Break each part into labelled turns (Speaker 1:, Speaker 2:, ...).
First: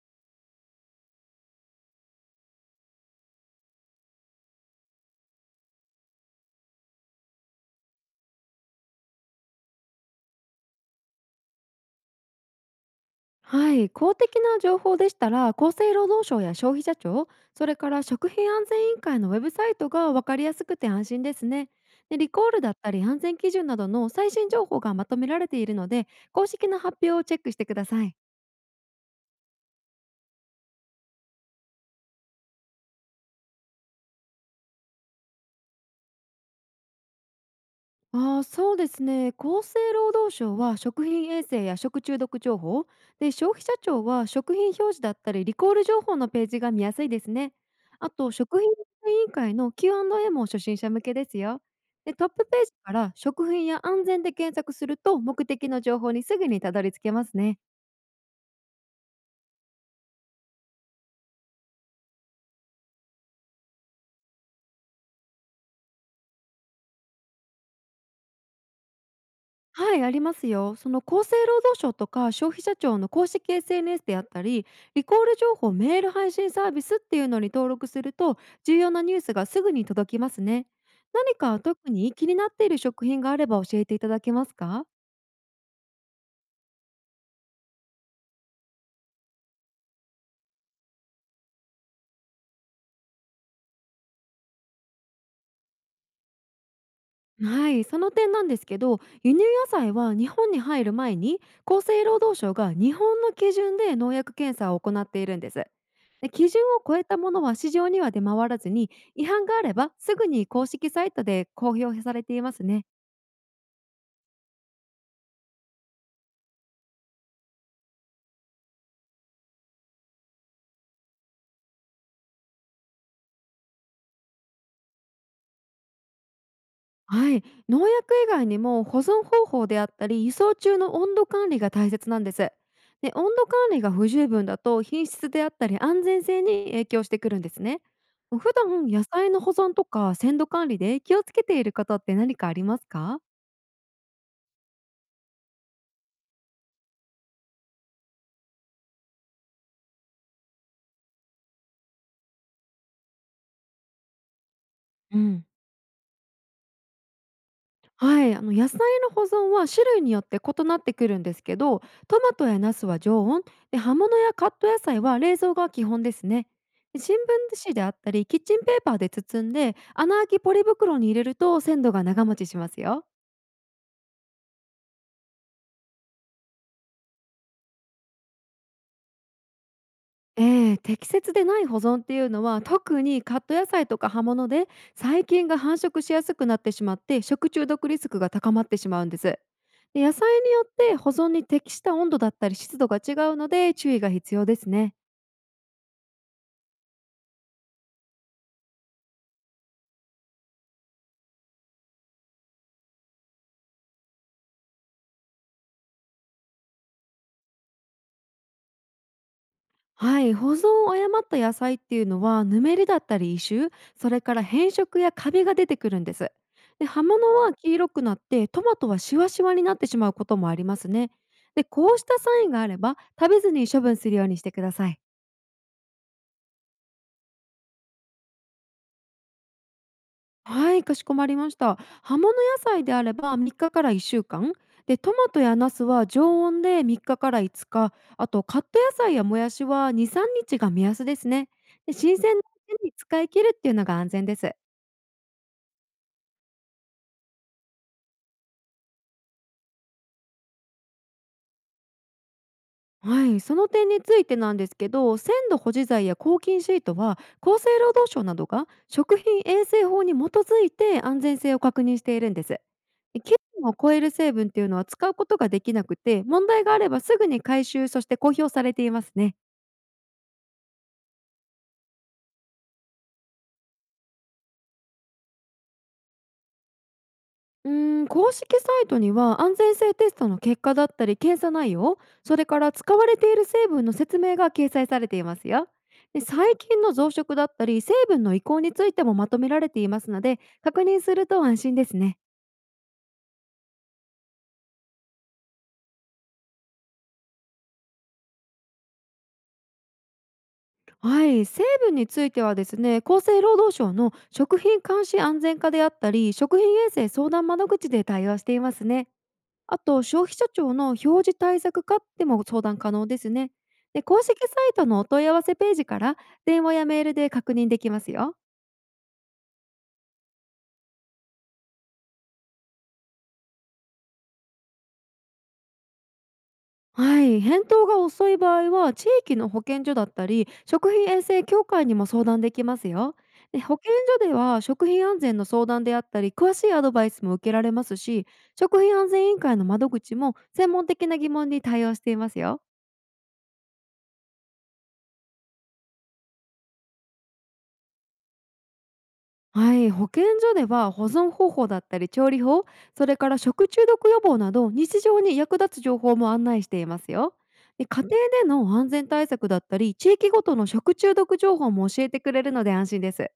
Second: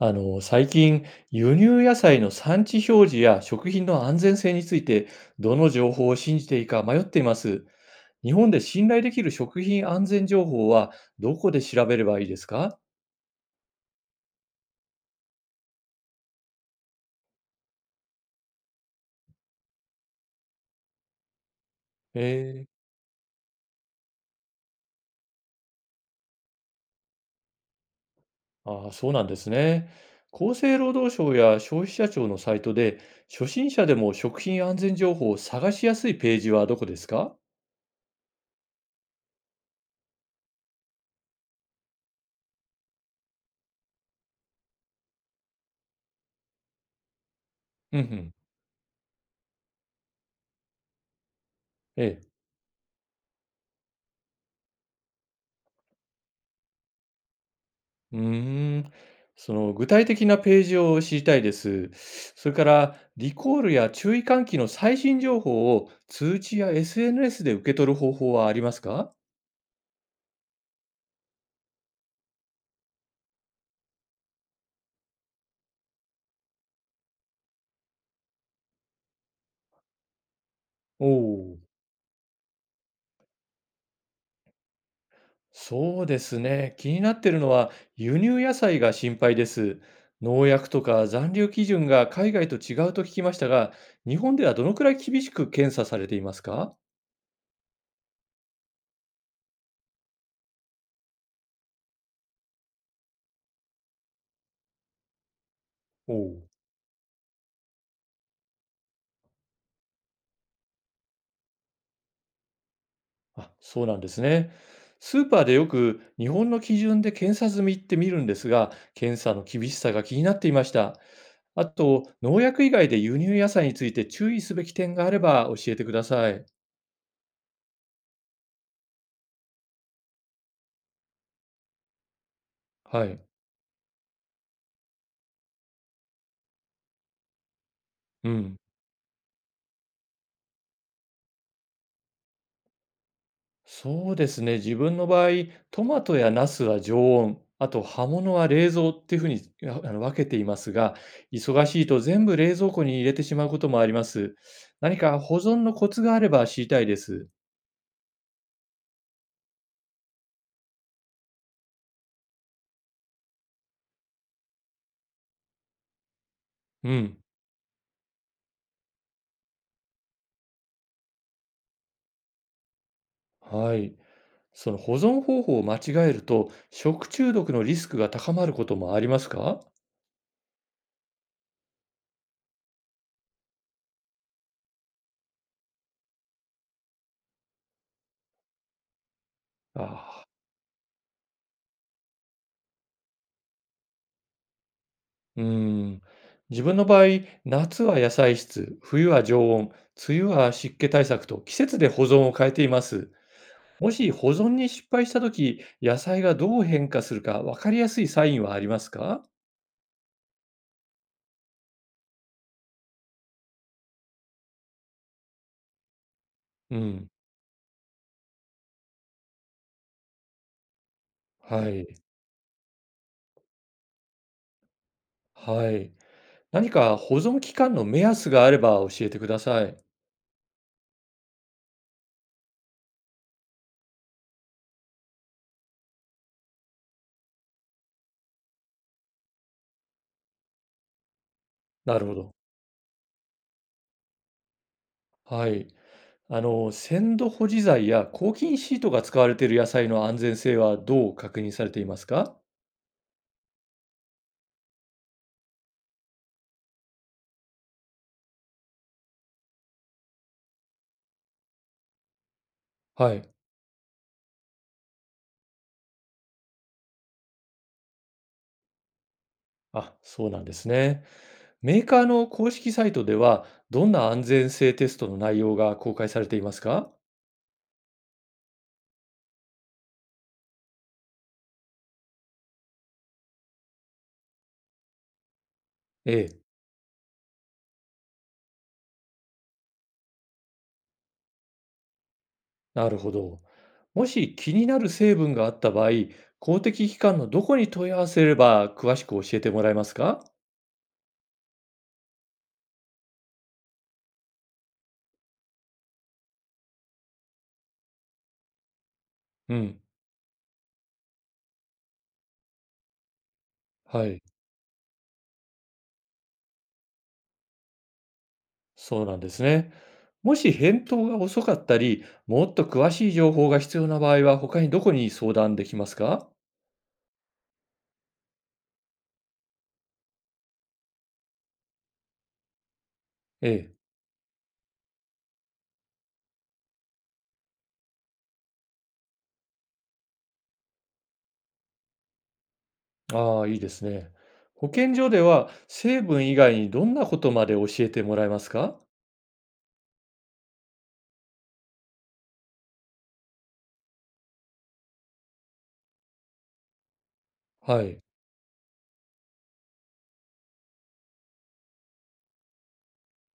Speaker 1: 最近、輸入野菜の産地表示や食品の安全性について、どの情報を信じていいか迷っています。日本で信頼できる食品安全情報は、どこで調べればいいですか？
Speaker 2: はい、公的な情報でしたら厚生労働省や消費者庁それから食品安全委員会のウェブサイトが分かりやすくて安心ですね。でリコール
Speaker 1: えー、
Speaker 2: だったり安全基準などの最新情報がまとめられているので公式な発表をチェックしてください。
Speaker 1: ああ、そうなんですね。厚生労働省や消費者庁のサイトで、初心者でも食品安全情報を探しやすいページはどこですか？
Speaker 2: ああ、そうですね。厚生労働省は食品衛生や食中毒情報で消費者庁は食品表示だったりリコール情報のページが見やすいですね。
Speaker 1: うんう
Speaker 2: あと
Speaker 1: ん。
Speaker 2: 食品委員会の Q&A も初心者向けですよ。
Speaker 1: え
Speaker 2: でト
Speaker 1: え。
Speaker 2: ップページから食品や安全で検索すると目的の情報にすぐにたどり着けますね。
Speaker 1: うーん、その具体的なページを知りたいです。それから、リコールや注意喚起の最新情報を通知や SNS で受け取る方法はありますか？
Speaker 2: はい、ありますよ。その厚生労働省とか消費者庁の公式 SNS であったり、リコール情報メール配信サービスっていうのに登録すると、重要なニュースがすぐに届きますね。
Speaker 1: お
Speaker 2: 何
Speaker 1: お、
Speaker 2: か特に気になっている食品があれば教えていただけますか？
Speaker 1: そうですね。気になってるのは輸入野菜が心配です。農薬とか残留基準が海外と違うと聞きましたが、日本ではどのくらい厳しく検査されていますか？
Speaker 2: はい、その点なんですけど輸入野菜は日本に入る前に厚生労働省が日本の基準で農薬検査を行っているんです。
Speaker 1: おお
Speaker 2: で
Speaker 1: う。
Speaker 2: 基準を超えたものは市場には出回らずに違反があればすぐに公式サイトで公表されていますね。
Speaker 1: あ、そうなんですね。スーパーでよく日本の基準で検査済みって見るんですが、検査の厳しさが気になっていました。あと、農薬以外で輸入野菜について注意すべき点があれば教えてください。
Speaker 2: はい、農薬以外にも保存方法であったり輸送中の温度管理が大切なんです。
Speaker 1: は
Speaker 2: で
Speaker 1: い。
Speaker 2: 温度管理が不十分だと品質であったり安全性に影響してくるんですね。
Speaker 1: う
Speaker 2: 普
Speaker 1: ん。
Speaker 2: 段野菜の保存とか鮮度管理で気をつけていることって何かありますか？
Speaker 1: そうですね。自分の場合、トマトやナスは常温、あと葉物は冷蔵っていうふうに分けていますが、忙しいと全部冷蔵庫に入れてしまうこともあります。何か
Speaker 2: う
Speaker 1: 保
Speaker 2: ん。
Speaker 1: 存のコツがあれば知りたいです。
Speaker 2: はい、あの野菜の保存は種類によって異なってくるんですけど、トマトやナスは常温で葉物やカット野菜は冷蔵が基本ですね。
Speaker 1: う
Speaker 2: で新
Speaker 1: ん。
Speaker 2: 聞紙であったりキッチンペーパーで包んで穴あきポリ袋に入れると鮮度が長持ちしますよ。
Speaker 1: はい。その保存方法を間違えると、食中毒のリスクが高まることもありますか？
Speaker 2: ええ、適切でない保存っていうのは特にカット野菜とか葉物で細菌が繁殖しやすくなってしまって食中毒リスクが高まってしまうんです。で野
Speaker 1: ああ、
Speaker 2: 菜によって保存に適した温度だったり湿度が違うので注意が必要ですね。
Speaker 1: うーん。自分の場合、夏は野菜室、冬は常温、梅雨は湿気対策と季節で保存を変えています。もし保存に失敗したとき、野菜がどう変化するか分かりやすいサインはありますか？
Speaker 2: はい、保存を誤った野菜っていうのはぬめりだったり異臭、それから変色やカビが出てくるんです。
Speaker 1: う
Speaker 2: で葉
Speaker 1: ん。
Speaker 2: 物は黄色くなってトマトはシワシワになってしまうこともありますね。で
Speaker 1: はい。
Speaker 2: こうしたサインがあれば食べずに処分するようにしてください。
Speaker 1: はい。何か保存期間の目安があれば教えてください。
Speaker 2: はい、かしこまりました。葉物野菜であれば3日から1週間、でトマトやナスは常温で3日から5日、あとカット野菜やもやしは2、3日が目安ですね。で
Speaker 1: なるほ
Speaker 2: 新
Speaker 1: ど。
Speaker 2: 鮮なうちに使い切るっていうのが安全です。
Speaker 1: はい。鮮度保持剤や抗菌シートが使われている野菜の安全性はどう確認されていますか？
Speaker 2: はい、その点についてなんですけど鮮度保持剤や抗菌シートは厚生労働省などが食品衛生法に基づいて安全性を確認しているんです。
Speaker 1: はい。
Speaker 2: 基準を超える成分っていうのは使うことができなくて、問題があればすぐに回収そして公表されていますね。
Speaker 1: あ、そうなんですね。メーカーの公式サイトでは、どんな安全性テストの内容が公開されていますか？
Speaker 2: 公式サイトには安全性テストの結果だったり検査内容、それから使われている成分の説明が掲載されていますよ。
Speaker 1: え
Speaker 2: で
Speaker 1: え、
Speaker 2: 最近の増殖だったり成分の移行についてもまとめられていますので確認すると安心ですね。
Speaker 1: なるほど。もし気になる成分があった場合、公的機関のどこに問い合わせれば詳しく教えてもらえますか？
Speaker 2: はい、成分についてはですね厚生労働省の食品監視安全課であったり食品衛生相談窓口で対応していますね。
Speaker 1: う
Speaker 2: あ
Speaker 1: ん、
Speaker 2: と、消費者庁の表示対策課でも相談可能ですね。で、
Speaker 1: はい。
Speaker 2: 公式サイトのお問い合わせページから電話やメールで確認できますよ。
Speaker 1: そうなんですね。もし返答が遅かったり、もっと詳しい情報が必要な場合は、他にどこに相談できますか？
Speaker 2: はい、返答が遅い場合は地域の保健所だったり食品衛生協会にも相談できますよ。
Speaker 1: え
Speaker 2: で
Speaker 1: え。
Speaker 2: 保健所では食品安全の相談であったり詳しいアドバイスも受けられますし、食品安全委員会の窓口も専門的な疑問に対応していますよ。
Speaker 1: ああ、いいですね。保健所では成分以外にどんなことまで教えてもらえますか？
Speaker 2: はい、保健所では保存方法だったり調理法、それから食中毒予防など日常に役立つ情報も案内していますよ。
Speaker 1: は
Speaker 2: で
Speaker 1: い。
Speaker 2: 家庭での安全対策だったり地域ごとの食中毒情報も教えてくれるので安心です。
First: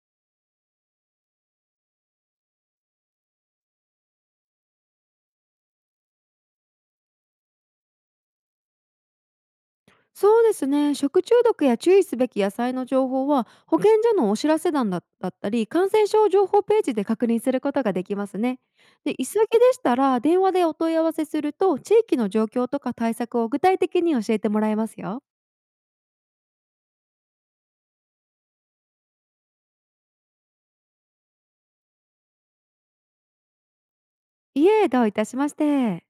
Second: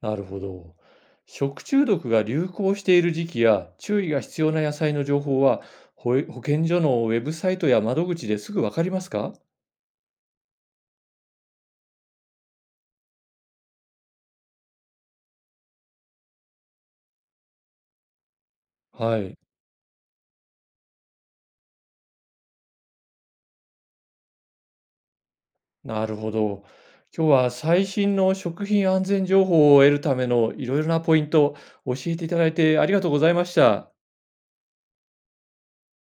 Speaker 1: なるほど。食中毒が流行している時期や注意が必要な野菜の情報は、保健所のウェブサイトや窓口ですぐわかりますか？
Speaker 2: そうですね、食中毒や注意すべき野菜の情報は保健所のお知らせ欄だったり感染症情報ページで確認することができますね。で
Speaker 1: は
Speaker 2: 急ぎで
Speaker 1: い。
Speaker 2: したら電話でお問い合わせすると地域の状況とか対策を具体的に教えてもらえますよ。
Speaker 1: なるほど。今日は最新の食品安全情報を得るためのいろいろなポイントを教えていただいてありがとうございました。
Speaker 2: いえ、どういたしまして。